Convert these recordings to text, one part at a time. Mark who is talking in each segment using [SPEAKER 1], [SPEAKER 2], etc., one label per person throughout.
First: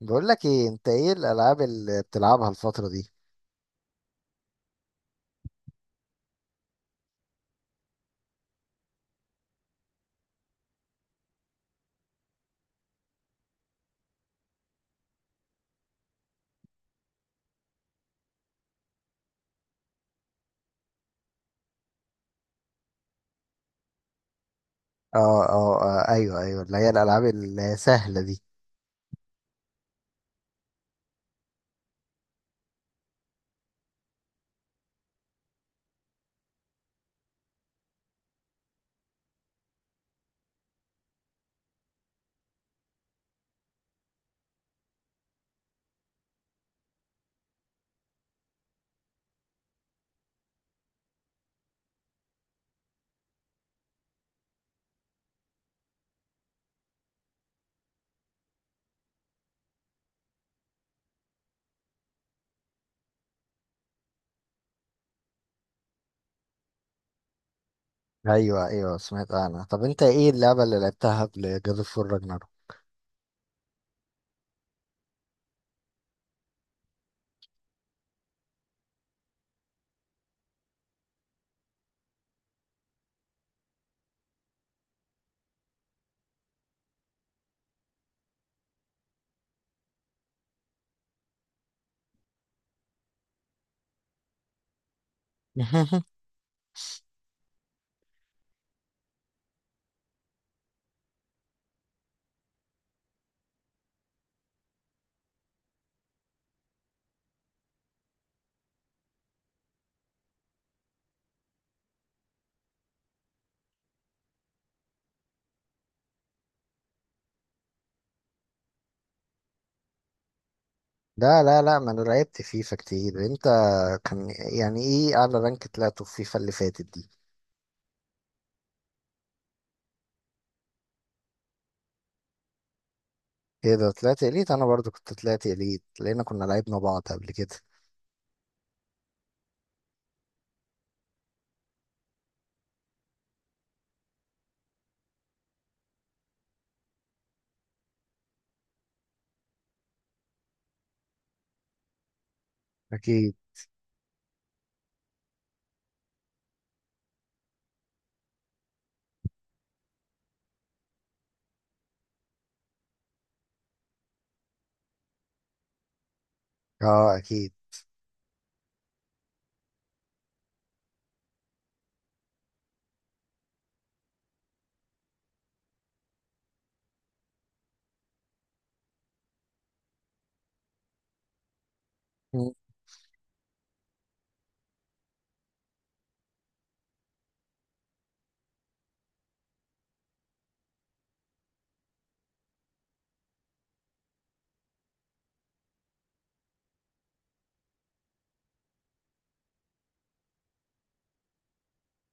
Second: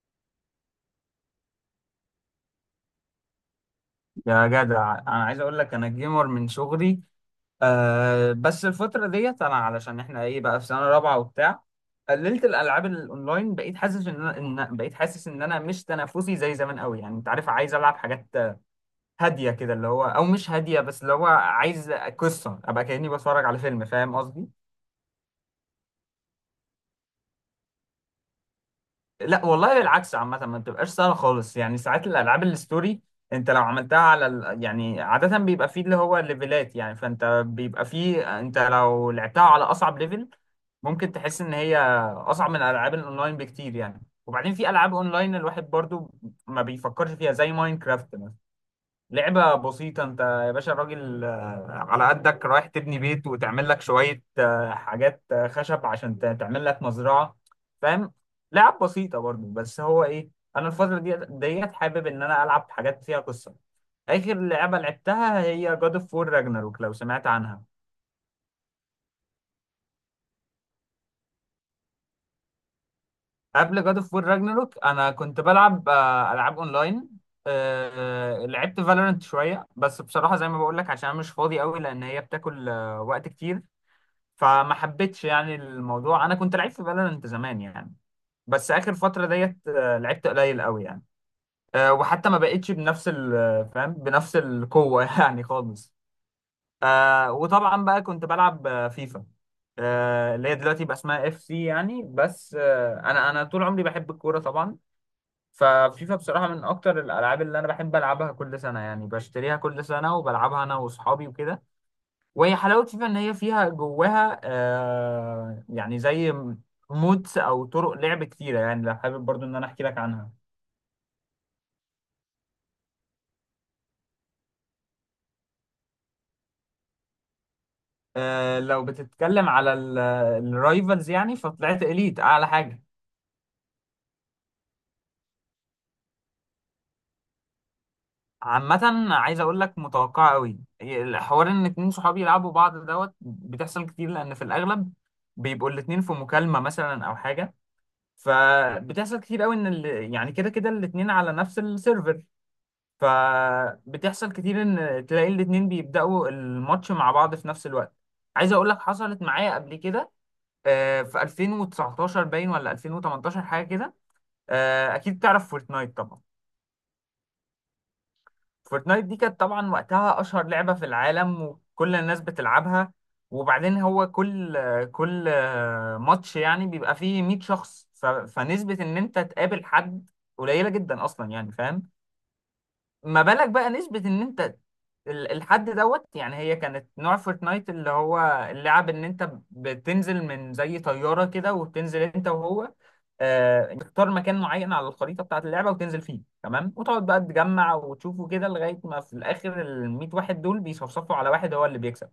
[SPEAKER 1] بقول لك ايه، انت ايه الالعاب اللي بتلعبها الفتره دي؟
[SPEAKER 2] يا جدع، انا عايز اقول لك انا جيمر من صغري. آه، بس الفتره ديت انا علشان احنا ايه بقى في سنه رابعه وبتاع، قللت الالعاب الاونلاين. بقيت حاسس ان بقيت حاسس ان انا مش تنافسي زي زمان قوي، يعني انت عارف عايز العب حاجات هاديه كده، اللي هو او مش هاديه، بس اللي هو عايز قصه ابقى كاني بتفرج على فيلم، فاهم قصدي؟
[SPEAKER 1] اه. اه، ايوه، ايوه، اللي هي الالعاب السهله دي.
[SPEAKER 2] لا والله، بالعكس، عامة ما بتبقاش سهلة خالص يعني. ساعات الألعاب الستوري أنت لو عملتها على يعني عادة بيبقى فيه اللي هو الليفلات يعني، فأنت بيبقى فيه أنت لو لعبتها على أصعب ليفل ممكن تحس إن هي أصعب من الألعاب الأونلاين بكتير يعني. وبعدين في ألعاب أونلاين الواحد برضو ما بيفكرش فيها، زي ماينكرافت. لعبة بسيطة. انت يا باشا الراجل على قدك رايح تبني بيت وتعمل لك شوية حاجات، خشب عشان تعمل لك مزرعة، فاهم. لعب بسيطة برضو، بس هو ايه، انا الفترة دي ديت حابب ان انا العب حاجات فيها قصة. اخر لعبة لعبتها هي جاد اوف وور راجناروك، لو سمعت عنها.
[SPEAKER 1] ايوه ايوه، سمعت عنها. طب انت ايه اللعبه اللي لعبتها قبل جاد اوف وور راجناروك؟
[SPEAKER 2] قبل جاد اوف وور راجناروك انا كنت بلعب العاب اونلاين. لعبت فالورنت شوية، بس بصراحة زي ما بقول لك عشان انا مش فاضي قوي لان هي بتاكل وقت كتير، فما حبيتش يعني الموضوع. انا كنت لعيب في فالورانت زمان يعني، بس اخر فتره ديت لعبت قليل قوي يعني. وحتى ما بقتش فاهم، بنفس القوه يعني خالص. وطبعا بقى كنت بلعب فيفا، اللي هي دلوقتي بقى اسمها اف سي يعني، بس انا طول عمري بحب الكوره طبعا. ففيفا بصراحه من اكتر الالعاب اللي انا بحب العبها. كل سنه يعني بشتريها كل سنه وبلعبها انا واصحابي وكده. وهي حلاوة فيفا إن هي فيها جواها آه يعني زي مودز أو طرق لعب كتيرة، يعني لو حابب برضو إن أنا أحكي لك عنها.
[SPEAKER 1] لا، ما انا لعبت فيفا كتير. انت كان يعني ايه اعلى رانك طلعته في فيفا اللي فاتت دي؟
[SPEAKER 2] آه، لو بتتكلم على الرايفلز يعني، فطلعت إليت أعلى حاجة.
[SPEAKER 1] ايه ده، طلعت اليت؟ انا برضو كنت طلعت اليت، لان كنا لعبنا بعض قبل كده.
[SPEAKER 2] عامة عايز أقول لك متوقعة أوي الحوار إن اتنين صحابي يلعبوا بعض دوت، بتحصل كتير لأن في الأغلب بيبقوا الاتنين في مكالمة مثلا أو حاجة. فبتحصل كتير أوي إن يعني كده كده الاتنين على نفس السيرفر.
[SPEAKER 1] اكيد.
[SPEAKER 2] فبتحصل كتير ان تلاقي الاتنين بيبدأوا الماتش مع بعض في نفس الوقت. عايز اقول لك حصلت معايا قبل كده في 2019 باين ولا 2018، حاجة كده. اكيد تعرف فورتنايت طبعا.
[SPEAKER 1] اه اكيد.
[SPEAKER 2] فورتنايت دي كانت طبعا وقتها اشهر لعبة في العالم وكل الناس بتلعبها. وبعدين هو كل ماتش يعني بيبقى فيه 100 شخص، فنسبة ان انت تقابل حد قليلة جدا اصلا يعني، فاهم.
[SPEAKER 1] مم.
[SPEAKER 2] ما بالك بقى نسبة ان انت الحد دوت. يعني هي كانت نوع فورتنايت اللي هو اللعب ان انت بتنزل من زي طيارة كده، وبتنزل انت وهو تختار مكان معين على الخريطة بتاعة اللعبة وتنزل فيه، تمام، وتقعد بقى تجمع وتشوفه كده لغاية ما في الآخر ال 100 واحد دول بيصفصفوا على واحد هو اللي بيكسب.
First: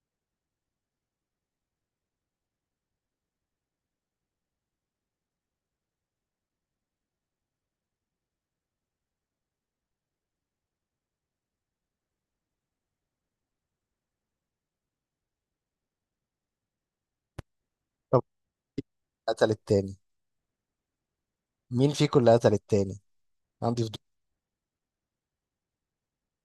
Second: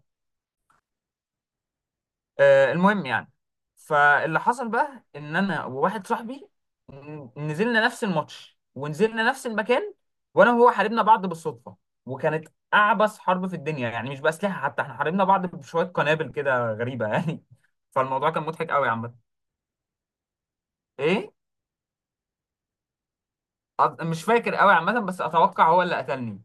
[SPEAKER 2] المهم يعني، فاللي حصل بقى ان انا وواحد صاحبي نزلنا نفس الماتش ونزلنا نفس المكان، وانا وهو حاربنا بعض بالصدفه. وكانت اعبث حرب في الدنيا يعني، مش باسلحه حتى، احنا حاربنا بعض بشويه قنابل كده غريبه يعني
[SPEAKER 1] طب
[SPEAKER 2] فالموضوع كان مضحك قوي عامه.
[SPEAKER 1] قتل التاني
[SPEAKER 2] ايه؟
[SPEAKER 1] مين فيكم اللي قتل التاني؟ عندي فضول.
[SPEAKER 2] مش فاكر قوي عامه، بس اتوقع هو اللي قتلني.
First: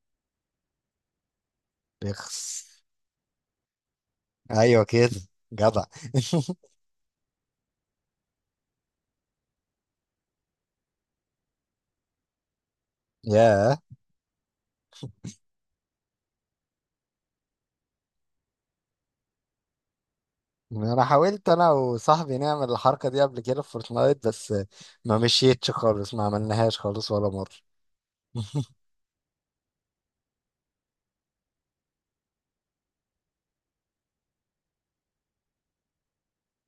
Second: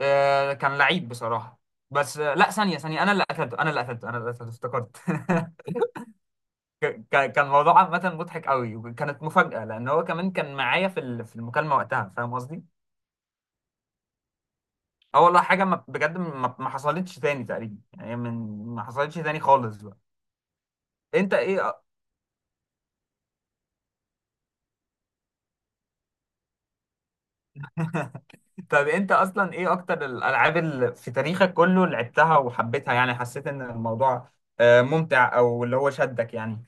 [SPEAKER 2] آه كان لعيب بصراحه. بس لا،
[SPEAKER 1] بيخس.
[SPEAKER 2] ثانيه ثانيه، انا اللي قتلته، انا اللي قتلته، انا اللي قتلته،
[SPEAKER 1] ايوه
[SPEAKER 2] افتكرت.
[SPEAKER 1] كده. جدع.
[SPEAKER 2] كان الموضوع عامة مضحك قوي، وكانت مفاجأة لأن هو كمان كان معايا في في المكالمة وقتها، فاهم قصدي؟
[SPEAKER 1] ياه.
[SPEAKER 2] اه والله حاجة، ما بجد، ما حصلتش تاني تقريبا يعني، من ما حصلتش تاني خالص بقى.
[SPEAKER 1] انا
[SPEAKER 2] أنت
[SPEAKER 1] حاولت
[SPEAKER 2] إيه
[SPEAKER 1] انا وصاحبي نعمل الحركه دي قبل كده في فورتنايت، بس ما مشيتش خالص، ما عملناهاش خالص ولا مره.
[SPEAKER 2] طب أنت أصلا إيه أكتر الألعاب اللي في تاريخك كله اللي لعبتها وحبيتها يعني، حسيت إن الموضوع ممتع أو اللي هو شدك يعني؟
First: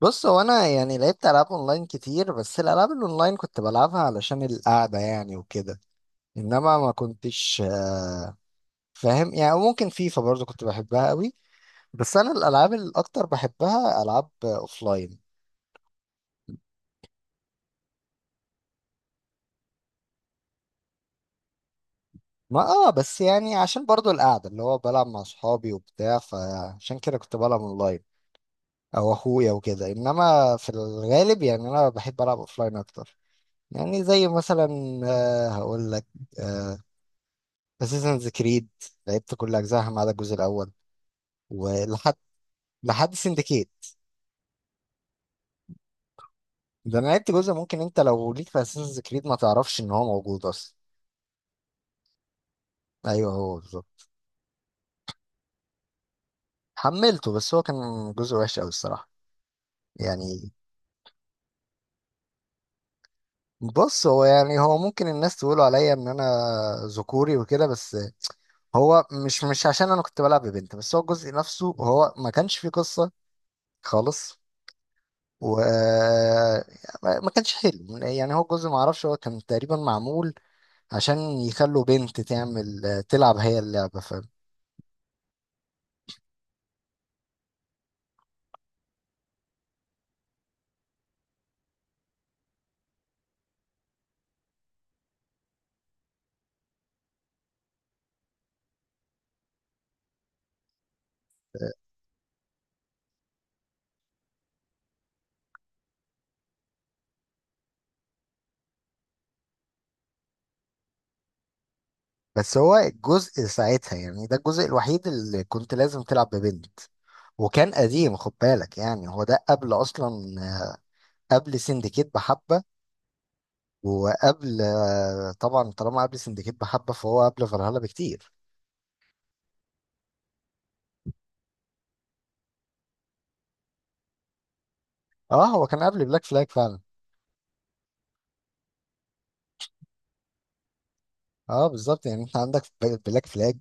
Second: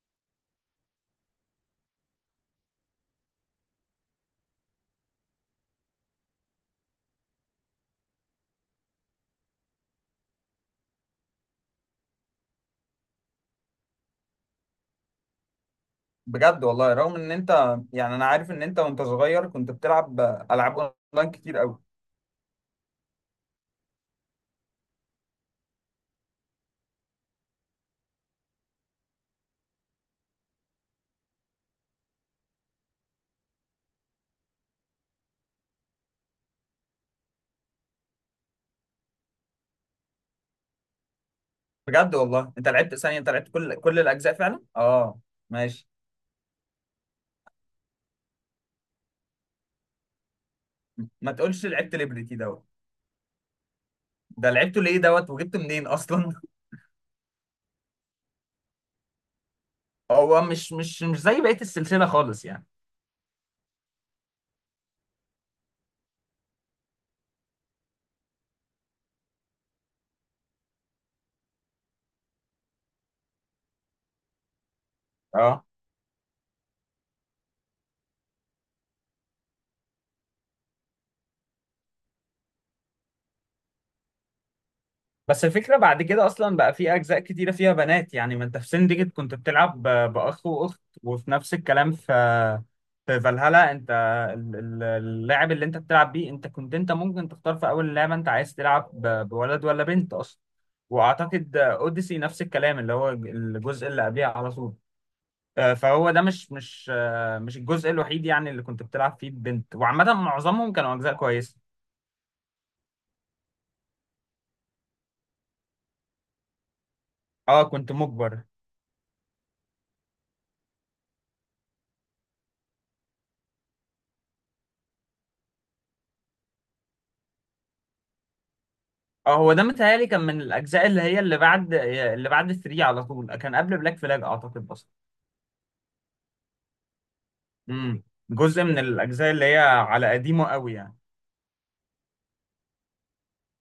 [SPEAKER 1] بص، هو انا يعني لعبت العاب اونلاين كتير، بس الالعاب الاونلاين كنت بلعبها علشان القعده يعني وكده. انما ما كنتش فاهم يعني. ممكن فيفا برضو كنت بحبها قوي، بس انا الالعاب الاكتر بحبها العاب اوفلاين.
[SPEAKER 2] بجد والله، رغم إن أنت يعني، أنا عارف إن أنت وأنت صغير كنت بتلعب ألعاب أونلاين كتير قوي.
[SPEAKER 1] ما اه، بس يعني عشان برضو القعدة اللي هو بلعب مع صحابي وبتاع، فعشان كده كنت بلعب اونلاين، او اخويا وكده. انما في الغالب يعني انا بحب العب اوفلاين اكتر. يعني زي مثلا، آه هقول لك، اساسنز كريد. لعبت كل اجزائها ما عدا الجزء الاول، ولحد
[SPEAKER 2] بجد والله انت لعبت؟
[SPEAKER 1] لحد
[SPEAKER 2] ثانية، انت لعبت
[SPEAKER 1] سندكيت.
[SPEAKER 2] كل الاجزاء فعلا؟ اه. ماشي.
[SPEAKER 1] ده انا لعبت جزء ممكن انت لو ليك في اساسنز كريد ما تعرفش ان هو موجود اصلا.
[SPEAKER 2] ما تقولش لعبت ليبرتي دوت؟
[SPEAKER 1] ايوه هو بالظبط.
[SPEAKER 2] ده لعبته ليه دوت، وجبته منين اصلا؟
[SPEAKER 1] حملته، بس هو كان جزء وحش قوي الصراحة.
[SPEAKER 2] هو
[SPEAKER 1] يعني
[SPEAKER 2] مش زي بقية السلسلة خالص يعني.
[SPEAKER 1] بص، هو يعني هو ممكن الناس تقولوا عليا ان انا ذكوري وكده، بس هو مش عشان انا كنت بلعب ببنت، بس هو الجزء نفسه هو ما كانش فيه قصة خالص. و
[SPEAKER 2] اه،
[SPEAKER 1] ما كانش حلو يعني. هو الجزء ما اعرفش، هو كان تقريبا معمول عشان يخلوا بنت تلعب هي اللعبة، ف...
[SPEAKER 2] بس الفكرة بعد كده أصلا بقى في أجزاء كتيرة فيها بنات يعني. ما أنت في سندجت كنت بتلعب بأخ وأخت، وفي نفس الكلام في فالهالا أنت اللاعب اللي أنت بتلعب بيه، أنت كنت، أنت ممكن تختار في أول اللعبة أنت عايز تلعب بولد ولا بنت أصلا. وأعتقد أوديسي نفس الكلام، اللي هو الجزء اللي قبليه على طول. فهو ده مش الجزء الوحيد يعني اللي كنت بتلعب فيه بنت، وعامة معظمهم كانوا أجزاء كويسة.
[SPEAKER 1] بس هو الجزء ساعتها، يعني ده الجزء الوحيد اللي كنت لازم تلعب ببنت.
[SPEAKER 2] أه
[SPEAKER 1] وكان
[SPEAKER 2] كنت
[SPEAKER 1] قديم خد
[SPEAKER 2] مجبر.
[SPEAKER 1] بالك، يعني هو ده قبل اصلا، قبل سندكيت بحبة. وقبل طبعا طالما قبل سندكيت بحبه فهو قبل فالهالا بكتير.
[SPEAKER 2] اه، هو ده متهيألي كان من الأجزاء اللي هي اللي بعد اللي بعد 3 على طول، كان قبل بلاك فلاج أعتقد أصلا.
[SPEAKER 1] اه هو كان قبل بلاك فلاج فعلا.
[SPEAKER 2] امم جزء من الأجزاء اللي هي على قديمه قوي يعني.
[SPEAKER 1] اه بالظبط. يعني انت عندك بلاك فلاج،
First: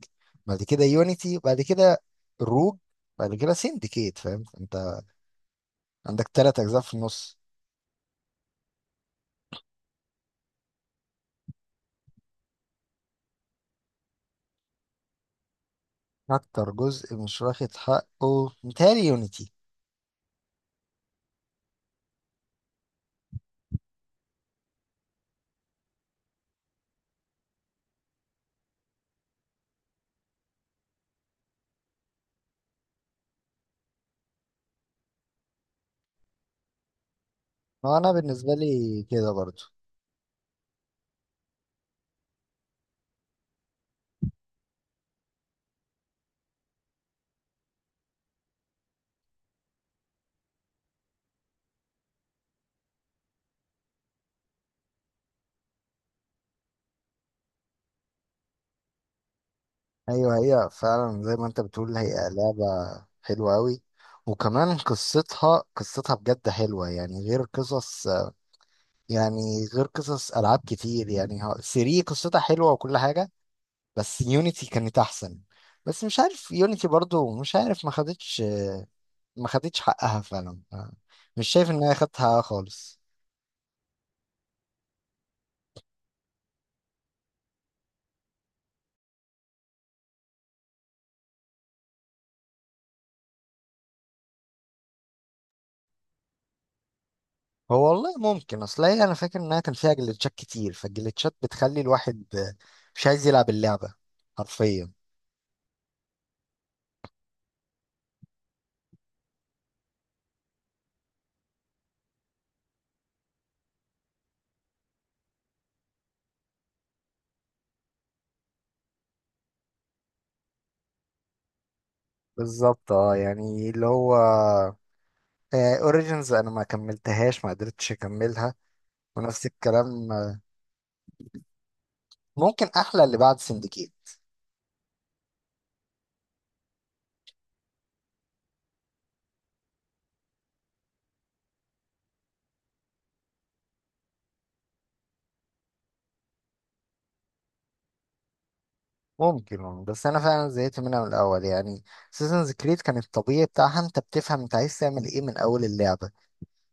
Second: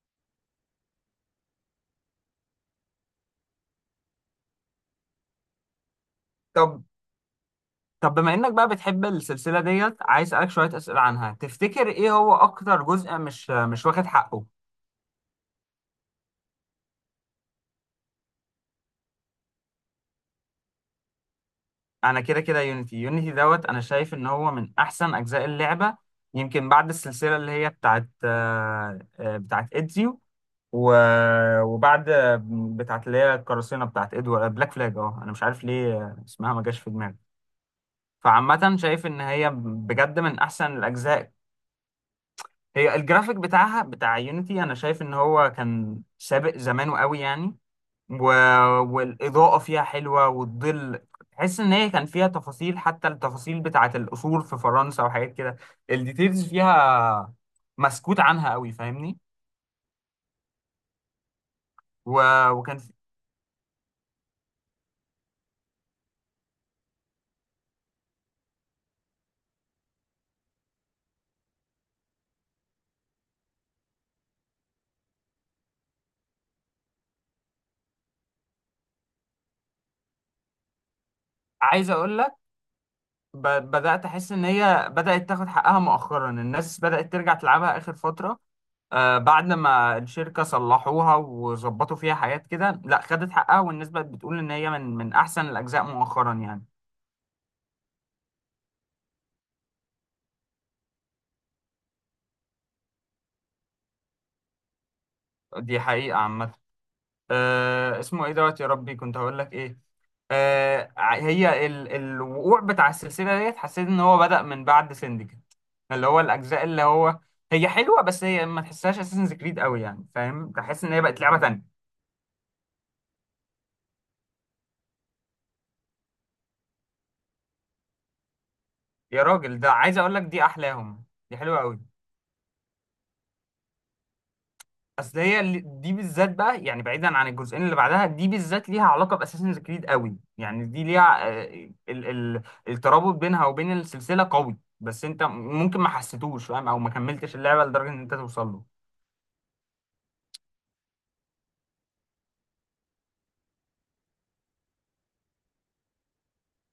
[SPEAKER 1] بعد كده يونيتي، بعد كده روج، بعد كده سندكيت. فاهم، انت عندك تلات اجزاء
[SPEAKER 2] طب،
[SPEAKER 1] في النص.
[SPEAKER 2] بما إنك بقى بتحب السلسلة ديت، عايز أسألك شوية أسئلة عنها. تفتكر إيه هو أكتر جزء مش واخد حقه؟
[SPEAKER 1] اكتر جزء مش واخد حقه متهيألي يونيتي.
[SPEAKER 2] أنا كده كده يونيتي. يونيتي دوت، أنا شايف إن هو من أحسن أجزاء اللعبة، يمكن بعد السلسلة اللي هي بتاعت بتاعت إدزيو، وبعد بتاعت اللي هي القراصنه بتاعت ادوارد، بلاك فلاج. اه، انا مش عارف ليه اسمها ما جاش في دماغي.
[SPEAKER 1] هو انا بالنسبه
[SPEAKER 2] فعامة
[SPEAKER 1] لي
[SPEAKER 2] شايف ان
[SPEAKER 1] كده
[SPEAKER 2] هي
[SPEAKER 1] برضو.
[SPEAKER 2] بجد من احسن الاجزاء. هي الجرافيك بتاعها بتاع يونيتي، انا شايف ان هو كان سابق زمانه قوي يعني. و... والاضاءة فيها حلوة والظل، تحس ان هي كان فيها تفاصيل، حتى التفاصيل بتاعت القصور في فرنسا وحاجات كده. الديتيلز فيها مسكوت عنها قوي، فاهمني.
[SPEAKER 1] ايوه هي فعلا زي ما انت بتقول، هي
[SPEAKER 2] و...
[SPEAKER 1] لعبه
[SPEAKER 2] وكان في...
[SPEAKER 1] حلوه قوي. وكمان قصتها، بجد حلوه، يعني غير قصص ألعاب كتير. يعني ها- 3 قصتها حلوة وكل حاجة، بس يونيتي كانت أحسن. بس مش عارف، يونيتي برضو مش عارف ما خدتش، ما خدتش حقها فعلا. آه، مش شايف إن
[SPEAKER 2] عايز
[SPEAKER 1] هي خدت
[SPEAKER 2] اقول لك،
[SPEAKER 1] حقها خالص.
[SPEAKER 2] بدأت أحس إن هي بدأت تاخد حقها مؤخرا. الناس بدأت ترجع تلعبها آخر فترة، آه، بعد ما الشركة صلحوها وظبطوا فيها حاجات كده. لا، خدت حقها، والناس بقت بتقول إن هي من أحسن الأجزاء مؤخرا يعني.
[SPEAKER 1] هو والله ممكن، أصل هي أنا فاكر إنها كان فيها جليتشات كتير، فالجليتشات بتخلي الواحد مش عايز يلعب اللعبة حرفيا.
[SPEAKER 2] دي حقيقة عامة. آه اسمه إيه دوت، يا ربي كنت هقول لك إيه. آه هي الوقوع بتاع السلسلة ديت، حسيت إن هو بدأ من بعد سندكت، اللي هو الأجزاء اللي هو هي حلوة، بس هي ما تحسهاش أساسنز كريد قوي يعني، فاهم، تحس إن هي بقت لعبة تانية.
[SPEAKER 1] بالظبط. اه يعني اللي هو اوريجينز انا ما كملتهاش، ما قدرتش اكملها.
[SPEAKER 2] يا
[SPEAKER 1] ونفس
[SPEAKER 2] راجل، ده عايز
[SPEAKER 1] الكلام
[SPEAKER 2] اقول لك
[SPEAKER 1] آه،
[SPEAKER 2] دي احلاهم. دي حلوه قوي.
[SPEAKER 1] ممكن احلى اللي بعد سندكيت.
[SPEAKER 2] اصل هي دي بالذات بقى، يعني بعيدا عن الجزئين اللي بعدها، دي بالذات ليها علاقه باساسنز كريد قوي يعني. دي ليها آه، ال الترابط بينها وبين السلسله قوي، بس انت ممكن ما حسيتوش فاهم، او ما كملتش اللعبه لدرجه ان انت توصل له.
[SPEAKER 1] ممكن والله، بس انا فعلا زهقت منها من الاول يعني. سيزنز كريد كان الطبيعي بتاعها انت بتفهم انت عايز تعمل ايه من اول اللعبه،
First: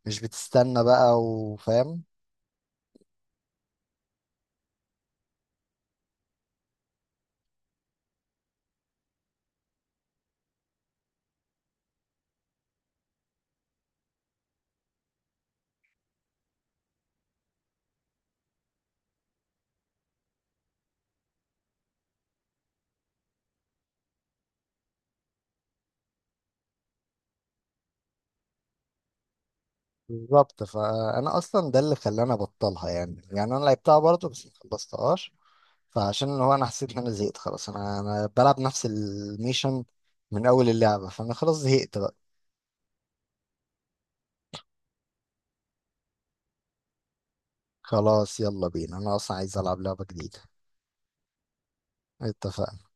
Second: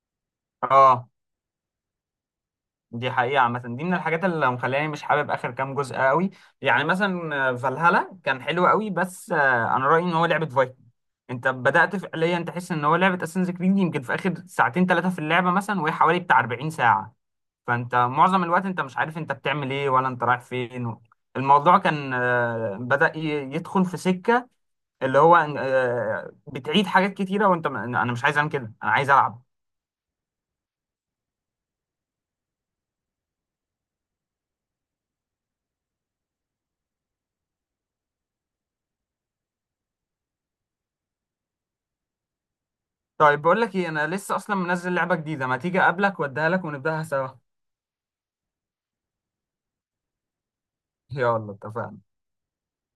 [SPEAKER 1] مش بتستنى
[SPEAKER 2] اه،
[SPEAKER 1] بقى وفاهم.
[SPEAKER 2] دي حقيقة عامة. دي من الحاجات اللي مخلاني مش حابب آخر كام جزء قوي. يعني مثلا فالهالا كان حلو قوي، بس أنا رأيي إن هو لعبة فايكنج. أنت بدأت فعليا تحس إن هو لعبة أساسنز كريد يمكن في آخر ساعتين ثلاثة في اللعبة مثلا، وهي حوالي بتاع 40 ساعة. فأنت معظم الوقت أنت مش عارف أنت بتعمل إيه ولا أنت رايح فين. الموضوع كان، بدأ يدخل في سكة اللي هو بتعيد حاجات كتيرة، أنا مش عايز أعمل كده، أنا عايز ألعب.
[SPEAKER 1] بالظبط. فانا اصلا ده اللي خلاني ابطلها. يعني، يعني انا لعبتها برضه بس ما خلصتهاش. فعشان اللي هو انا حسيت ان انا زهقت خلاص، انا بلعب نفس الميشن من اول اللعبه، فانا خلاص زهقت بقى.
[SPEAKER 2] طيب، بقول لك ايه، انا لسه اصلا منزل لعبه جديده، ما تيجي اقابلك واديها لك ونبداها سوا؟
[SPEAKER 1] خلاص يلا بينا، انا اصلا عايز العب لعبه جديده.
[SPEAKER 2] يلا اتفقنا.
[SPEAKER 1] اتفقنا.